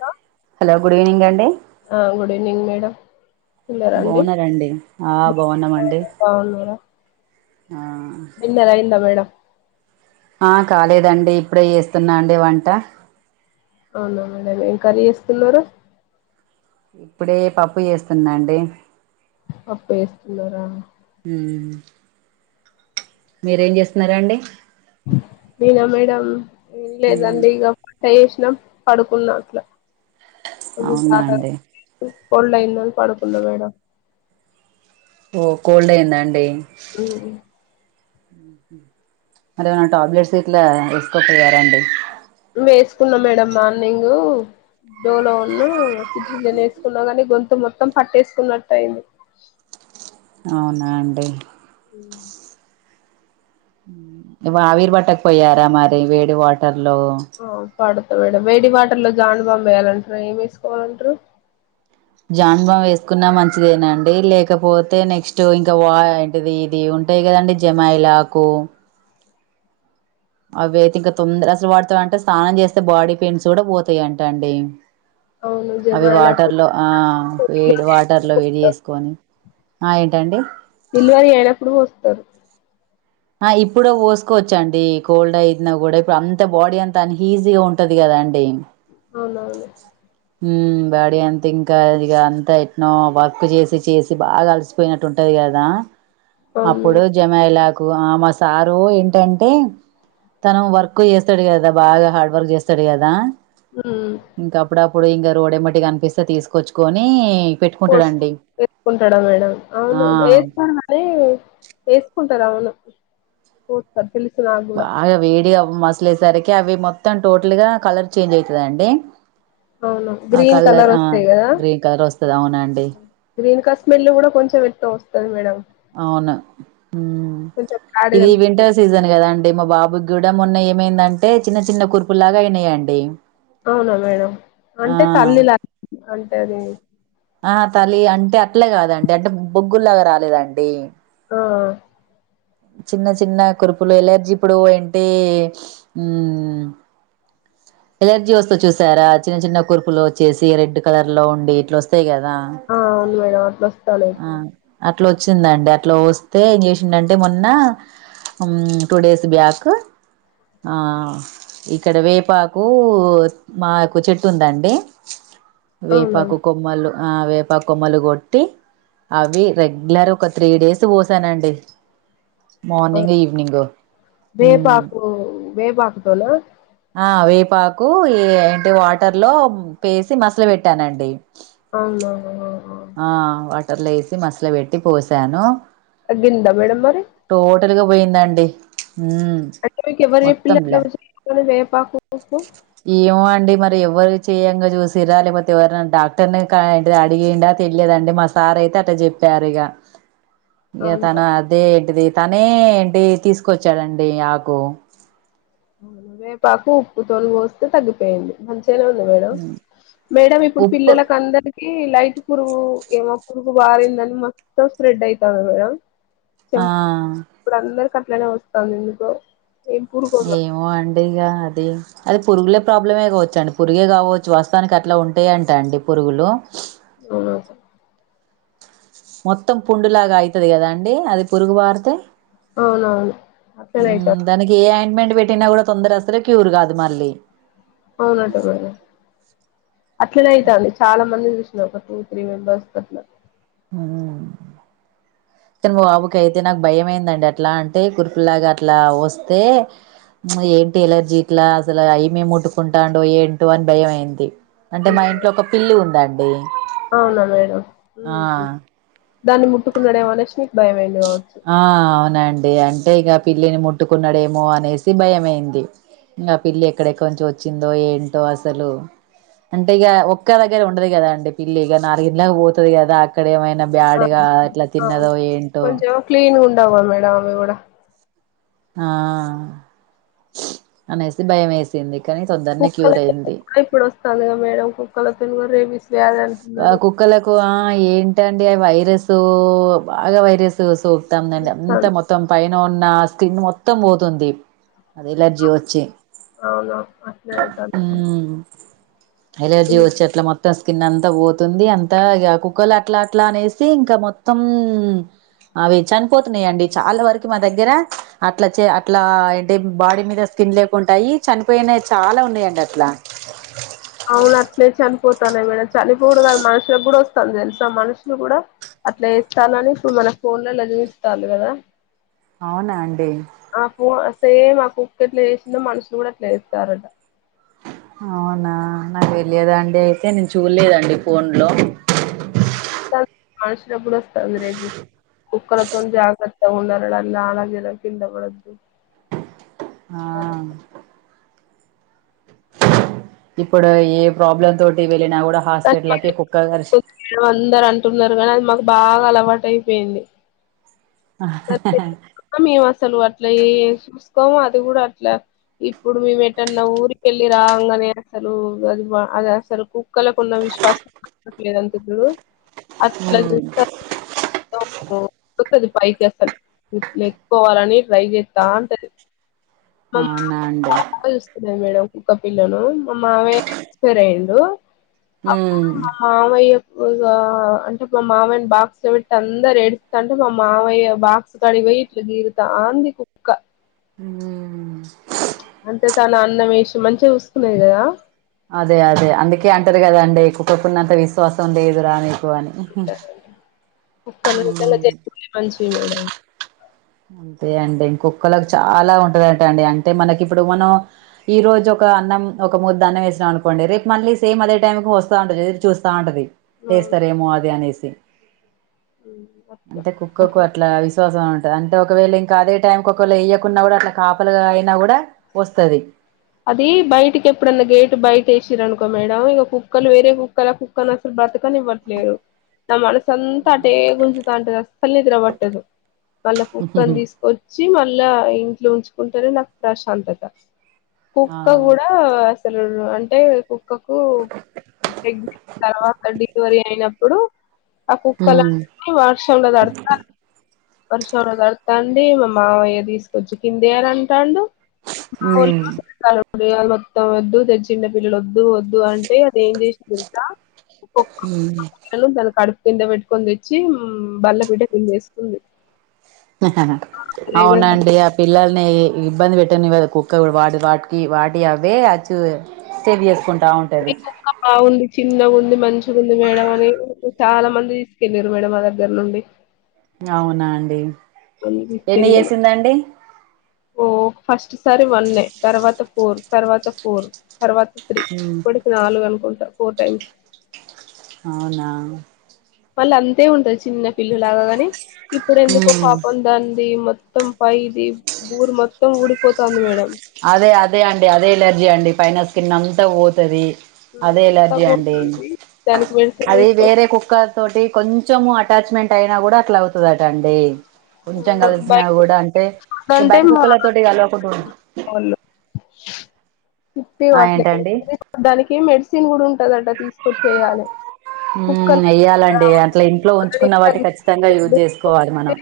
ఆ hello good evening అండి ఆ గుడ్ ఈవినింగ్ మేడమ్ బాగున్నారండి ఆ బాగున్నమండి అవును మేడం డిన్నర్ అయిందా మేడం ఆ కాలేదండి ఇప్పుడే చేస్తున్నా అండి వంట అవునా మేడం ఏం కర్రీ చేస్తున్నారు. ఇప్పుడే పప్పు చేస్తున్నా అండి పప్పే చేస్తూన్నారా ఉమ్ మీరేం చేస్తున్నారా అండి నేనా మేడము ఏం ఉమ్ లేదండి ఇగ కాయేష్నం పడుకు నాట్ల కొం అవునా జధ అండి కోల్డ్ అయిందని పడుకున్న మేడం ఓ కోల్డే అయిందా అండి ఉ ఉహు మరీ ఏమన్నా టాబ్లెట్స్ గిట్ల వేసుకోపోయారండి. వేసుకున్నా మేడం మార్నింగ్ డోలో ఉన్నూ సిట్రిజన్ వేసుకున్నా గాని గొంతు మొత్తం పట్టేసుకున్నట్టు అయింది. అవునా అండి ఉ ఉమ్ ఏమన్న ఆవిరీ పట్టక పోయారా మరి వేడి వాటర్ లో అవున్ పడతా మేడం వేడి వాటర్ లో జాండ్బాం వేయాలంటర ఏమ్ వేసుకో మంటరు జండుబాము వేసుకున్నమంచిదేనాండి లేకపోతే నెక్స్ట్ ఇంకా వా ఆది ఇది ఉంటాయి కదండి జమాయి లాకు అవి అయితే ఇంకా తొందర అసలు పడుతాయంటే స్నానం చేస్తే బాడీ పెయిన్స్ కూడ పోతయ టండి అవును అవి జమాయిలకు వాటర్ లో ఆ వేడి వాటర్ లో వేడి చేసుకొని ఆ ఏంటండి తేలి వరీ అయినప్పుడు వస్తరు ఆ ఇప్పుడే పోసుకోవచ్చు అండి. కోల్డ్ అయిన కూడా ఇప్పుడు అంత బాడీ అంత ఆన్ ఏజీ గా ఉంటది కదాండి. అవునవును [unintelligible] హ్ బాడీ అంతా ఇంకా ఇది అంతా ఎట్నో వర్క్ చేసి చేసి బాగా అలసిపోయినట్టు ఉంటది. కదా అవును అప్పుడు మేడం జమయిలాకు ఆ మా సారు ఏంటంటే తను వర్క్ చేస్తడు గదా బాగా హార్డ్ వర్క్ చేస్తడు కాదా ఉమ్ ఇంగ అప్పుడప్పుడు ఇంగ రోడ్ ఎంబడి కనిపిస్తే తీసుకొచ్చుకొనీ ఓస్ ఎత్తుకుంటాడా మేడం ఆ అవును వేస్తడు మేడం అది చేసుకుంటాడు అవును త పిలుస్ ఆగ్ బాగా వేడిగా మసిలేసరికి అవి మొత్తం టోటల్ గా కలర్ చేంజ్ అవుతదండి అవును ఆ గ్రీన్ కలర్ ఆ వస్తాయి కదా గ్రీన్ కలర్ వస్తది అవునండి గ్రీన్ కస్మెల్ కూడా కొంచెం ఎట్నో వస్తది మేడం అవున మ్మ్ కొంచెం బ్యాడ్ గా ఇది అనిపిస్తది వింటర్ సీజన్ కదాండి మా బాబుకి కూడా మొన్న ఏమైందంటే చిన్న చిన్న కుర్పు లాగా అయినయండి అవునా మేడం అంటే తల్లీలా అంటే అది ఆ తల్లి అంటే అట్లే కాదండి అంటే బొగ్గులాగా రాలేదండి ఆ చిన్న చిన్న కురుపులు ఎలర్జీ ఇప్పుడు ఏంటి మ్ ఎలర్జీ వస్తది చూసారా చిన్న చిన్న కుర్పులు వచ్చేసి రెడ్ కలర్ లో ఉండి ఇట్లా వస్తాయి కదా ఆ అవును మేడము అట్లా వోస్తనయ్ ఆ ఇప్పుడు అట్లా వచ్చిందండి అట్లా వస్తే ఏం చేసిండంటె మొన్న మ్ టూ డేస్ బ్యాక్ ఆ ఇక్కడ వేపాక్ కూ మాకు చెట్టు ఉందండి వేపాకు కొ అవునవును మ్మలు ఆ వేపాకు కొమ్మలు కొట్టి అవి రెగ్యులర్ ఒక త్రీ డేస్ పోసానండి మార్నింగ్ ఈవినింగ్ మ్ ఓ వేపాకు తోన ఆ వేపాకు ఏంటి వాటర్ లో పెసి మసుల పెట్టానండి అవునా అహ ఆ వాటర్లో యేసి మసుల పెట్టి పోసాను తగ్గింద మేడమ్ మరి టోటల్గా పోయిందండి మ్ అంటే మీకెవర్ చెప్పిల్ అట్లా వేపాకు [unintelligible] ఏమో అండి మరి ఎవరి చేయంగా చూసిరా లేకపోతే ఎవరినైనా డాక్టర్ని క అడిగిండా తెలియదండి మస్ సార్ అయితే అట్ట చెప్పారు ఇగ ఇగ అవునా తను అదే ఏంటిది తనే ఏంటి తీసుకొచ్చాడండి ఆకు అవునా వేపాకు ఉప్పు తొనీ పోస్తే తగ్గిపోయింది మంచిగనే ఉంది మేడం మేడం ఇప్పుడు ఉప్పు పిల్లలకు అందరి ఈ లైట్ పురుగు ఏమో పురుగు వారిందని మొత్తం స్ప్రెడ్ అయితంది మేడం ఆ చెం ఇప్పుడు అందరికి అట్లనే ఒస్తాందెందుకొ ఏమో అండి ఇగా అది అది పురుగుల ప్రాబ్లమే కావోచ్చు అండి పురుగే కావోచ్చు వస్తావానికి అట్ల ఉంటాయి అంట అండి పురుగులు అవునా మొత్తం పుండులాగా అవుతది కదా అండి అది పురుగు పారితే అవునవును అట్లనే అయితది దానికి ఏ అయింట్మెంట్ పెట్టినా కూడా తొందర అస్సలే క్యూర్ కాదు మళ్ళీ అవునంట మేడం అట్లనే అయితంది చాలా మంది చూసి లో ఒక టూ త్రీ మెంబర్స్ కట్ల మ్ తన్ మా బాబుకి అయితే నాకు భయమయిందండి అట్లా అంటే కుర్పులాగా అట్లా వస్తే ఏంటి ఎలర్జీట్లా అసలా ఏమేమి ముట్టుకుంటాండో ఏంటో అని భయం అయింది అంటే ఉమ్. మా ఇంట్లో ఒక పిల్లి ఉందండి అవునా మేడం ఆ ఉమ్. దాన్ని ముట్టుకున్నాడేమోనేసి మీక్ బాయమైంది కావచ్చు ఆ అవునండి అంటే ఇక పిల్లిని ముట్టుకున్నాడేమో అనేసి భయమైంది ఇంక ఆ పిల్లి ఎక్కడెక్కడ ను్చోవచ్చిందోఏంటో అసలు అంటే ఇక ఒక్క దగ్గర ఉండదు కదా అండి పిల్లి ఇక నాలుగుళ్కి పోతుంది కదా అక్కడ ఏమైనా ఆ! బ్యాడ్గా ఇట్లా తిన్నదో ఏంటో క్లీన్గా ఉండవా మేడం అవి కూడా ఆ అనేసి బాయ్మేసింది కానీ తొందర్నే క్యూర్ కుక్కలకి అయింది ఇప్పుడు ఒస్తందిగా మేడం కుక్కల తోని కూడా రేబిస్ వ్యాధి అంటున్నారు మొక్కలకు ఆ ఏంటండి వైరస్ బాగా వైరస్ శోక్తందండి అంత వస్తాంది మొత్తం పైన ఉన్న స్కిన్ మొత్తం పోతుంది అది ఎలర్జీ వచ్చి అవును అట్లే అయితాంది మేడం. ఉమ్ ఎలర్జీ హ్మ్. వచ్చేట్లా మొత్తం స్కిన్ అంతా అంత పోతుంది అంతా ఇ కుక్కలు అట్లా అట్లా అనేసి ఇంకా మొత్తం అవి చనిపోతున్నాయండి చాలా వర్కు మా దగ్గర అట్లా చే అట్లా ఎంటి బాడీ మీద స్కిన్ లేకుంటాయి చనిపోయ్నాయి చాలా ఉన్నాయండి అట్లా అవున అట్లే చనిపోతనైకూడా చనిపోడు కాదు మన్షులకు కూడా వస్తంది తెలుసా మన్షులు కూడా అట్లా వేస్తానని ఇప్పుడు మనకు ఫోన్లల్ల చూపిస్థాన్రు కదా అవునా అండి ఆ పూ సేమ్ ఆ కుక్కెట్ల చేసిందో మనుషులు కూడా అట్లా చేస్తారట అవునా నాకు తెలియదండి అయితే నేన్ చూడ్లేదండి ఫోన్లో మన్షులకు కూడా వస్తంది రెబిస్ కుక్కల్‌తోనీజాగ్రత్త ఉున్నరళ లాలజాలం కిందపడదు ఆ ఇప్పుడు ఏ ప్రాబ్లమ్ తోటి వెళ్ళినా కూడా హాస్పిటల్కి కుక్కకార్ మ అందరు అంటున్నారు కానీ అది మాకు బాగా అల్వాటు అయిపోయింది ఆహ హ ఆ మేము అసాల్ అట్ల సూస్కోము అది కూడా అట్లా ఇప్పుడు మేము ఎటన్నా ఊరికెళ్ళి రాంగానే అసలు అది అది అస్లు కు కుక్కలకున్న విశ్వాసం మన్షులకు లేదంటారు చూడు అట్ల చుస్త‌ది పైకేస్ నేర్చుకోవ్లని ట్రై చెత్తంటది మా మా అవునా అండి బాగాచూస్తున్నాది మేడం కుక్క పిల్లను మా మావయ్య ఎక్స్పైర్ అయిండు ఉ మావయ్యప్పు ఆ అంటే మా మావయ్యని బాక్స్లపెట్టి అందరు ఏడుస్తంటె మా మావయ్య బాక్స్కడి పోయి యిట్ల గీరుత ఆంది కు ఉమ్. అంటే తన అన్నం వేసి మంచిగా చూసుకున్నాది కదా అదే అదే అందుకే అంటారు కదా అండి కుక్కకునంత విశ్వాసం లేదురా నికు అని కుక్కలు నిజంగా జరిగితే మంచిగుండు అంతే అండి ఇంకొక్కకి చాలా ఉంటందంట అండి అంటే మనకి ఇప్పుడు మనం ఈ రోజు ఒక అన్నం ఒక ముద్ద్ద అన్నం వేస్నం అనుకోండి రేపు మళ్ళీ సేమ్ అదే టైంకు వస్తా ఉంటది ఎదురు చూస్తా ఉంటది అవును. ఎస్తారేమో అది అనేసి హ్మ్. అంటే కుక్కకు అట్లా అట్లా విశ్వాసం అంటే ఒకవేళ ఇంకా అదే టైంకి ఒకవేళ వేయకున్నా గుడా అట్లా కాపలుగా గాయినా కూడా వస్తుది అది బయటికి ఎప్పుడన్నా గేట్ బయట ఎసిరనుకో మేడం ఇక కుక్కలు వేరే కుక్కల కు కన్ అసలు బ్రతకని ఇవ్వట్లేదు నా మనస్ సొంత అంతా అటే గుంజుతా అంటది అసలు నిద్ర పట్టదు వాళ్ళ కుక్కని దిసు వచ్చి మళ్ళా ఇంట్లో ఉంచుకుంటెనే నాకు ప్రశాంతత ఆ కుక్క గుడా అసలు అంటే కుక్ కకు ప్రెగ్నెన్ తర్వాత డెలివరీ అయినప్పుడు ఆ ఉమ్ కుక్కలన్నీ వస్ రుంలో తడతా వరషం మెర్తాంతాండి మా మావయ్య తీసుకొచ్చి కిందయర అంటాడు మ్ హలో బేములు మొత్తం వద్దు తెచ్చం డె పిల్లలు వద్దు వద్దు అంటే అది ఏజెసాం అని ఒక్క ఉమ్ ఒక్క తన కడుపు కింద పెట్టుకొని తెచ్చి బల్ల పీట కిందేసుకుంది అవునండి పిల్లల్ని ఇబ్బంది పెట్టనివదు కుక్క వాటి వాటికి వాటి అవే అచ్చు తేబి జెసుకుంటా ఉంటది మీ కుక్క బాగుంది చిన్నగా ఉంది మంచిగా ఉంది మేడం అని వు వు చాలా మంది తీసుకెళ్ళారు మేడం మా దగ్గర నుండి అవునా అండి పంది ఎన్ని పిల్లలు చేసిందండి ఓ ఫస్ట్ సారి వన్ తర్వాత ఫోర్ తర్వాత ఫోర్ తర్వాత త్రీ ఉమ్, ఇప్పటికి నాలుగు అనుకుంట ఫోర్ టైమ్స్ అవునా మళ్ళ అంతే ఉంటది చిన్న పిల్లులాగా గాని ఇప్పుడు ఎందుకో ఉమ్, పాపం దాంది మొ మొత్తం పైది బూర్ మొత్తం ఊడిపోతాంది మేడం అదే అదే అండి అదే ఇలర్జీ అండి పైన స్కిన్ అంతా వోతది మ్ అదే అంతా ఎలర్జి అండి పోతుంది దానికి మెడిసిన్ అదే తీసుకొ వేరె కుక్క తోటి కొంచెం అటాచ్మెంట్ అయినా గుడా అట్లా అవుత అండి కొంచెం కలిసిన బయట గుడా అంటే అంటే బయట మా కుక్కల తొటి కలవకుండ క వాళ్ళు ఉత్తి ఆ వడ్ల కి ఏంటండి దానికి మెడ్స్ చిన్ గుడా ఉంటదంట తీసుకొని చెయ్యలె మ్ వెయ్యాలండి అట్లా ఇంట్లో ఉంచుకున్న వాటి ఖచ్చితంగా యూజ్ చేసుకోవాలి మనం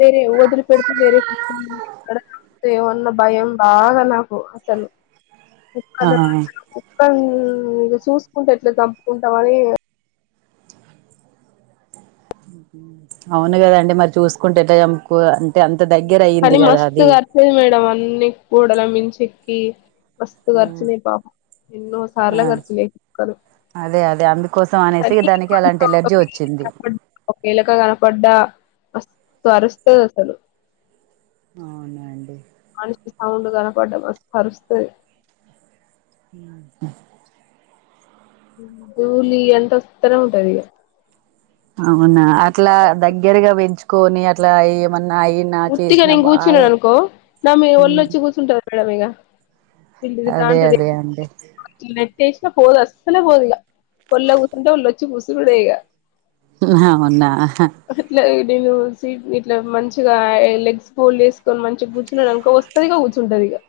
వేరె ఓదులు పెడతం వేరె ఇక్కడ ఏమన్న భగెం మ్ న్న బాగా నాకు అసలు ఆ కుక్కల మధ్యలో కుక్కని ఇ చూసుకుంటే ఎట్లా చంపుకుంటామని హు హు అవును గదండి మరి చూసుకుంటే ఎలా చంపుకు అంటే అంత దగ్గర అయింది కదా అది లేదు మేడం అన్ని గొడల మించి ఏక్కి మస్తు మ్మ్ ఖర్చులే పాపం ఎన్నో సార్లు ఆ ఖర్చులో క్కదు అదే అదే అందుకోసం అనేసి దానికి అలాంటి ఎలర్జీ వచ్చింది ఒక్క ఎలక కనపడ్డా మస్తు అరుస్తది అసలు అవునా అండి మనిషికి సౌండ్ కనపడ్డం మస్త్ అరుస్తది మ్ ధూలి ఇఅంతవస్థనే ఉంటది ఇగ అవునా అట్లా దగ్గరగా బెంచుకొని అట్లా ఏమన్నా ఏయి వుటీగానే నేన్ గుర్చున్నాను అనుకో నా మీ మ్మ్ ఒళ్ళొచ్చి కూర్చుంటాది మేడ ఇగ ఇండ్లు అదే తిడాతాంటది అదే అండి నెట్ వెసిన పోదు అస్సలే పోదు ఇగ వోల్లో గుసుఉంటె వోల్లో వచ్చి గూసుడే ఇగా నీన్న మొన్న ఆహ్ ఇట్లా దేమె సీట్ ఇట్ల మంచ్ చిగా లెగ్స్ హోల్డ్ చేసుకొని మంచిగా కూర్చున్నాడు అనుకో వస్తది ఇక కూర్చుంటా అది ఇగ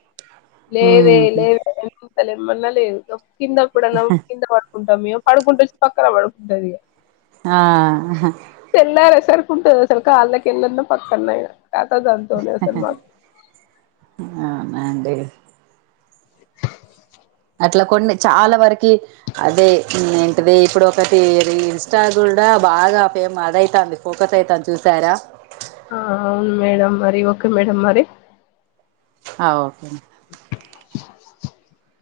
లేవే మ్మ్ లేవేంతలేమ్మ అన్న లేదు గ కింద కూడా పడుకొ కొంటాం మేము పడుకుంటే పక్క పడుకుంట అది ఇగ ఆహ తెల్లారి అస్సర్ కుంట అది అసల్ కాల్ల కింద అయిన పక్కల్న అయిన తాటజ అన్ అవున అండి అట్లా కొన్ని చాలా వరికి అదే ఏంటది ఇప్పుడు ఒకటి ఇన్స్టా కూడా బాగా ఫేమ్ అదై తాంది ఫోకత్ అయితాంది చూసారా ఆ అవును మేడం మరి ఓకే మేడం మరి అ ఓకే నే ఆ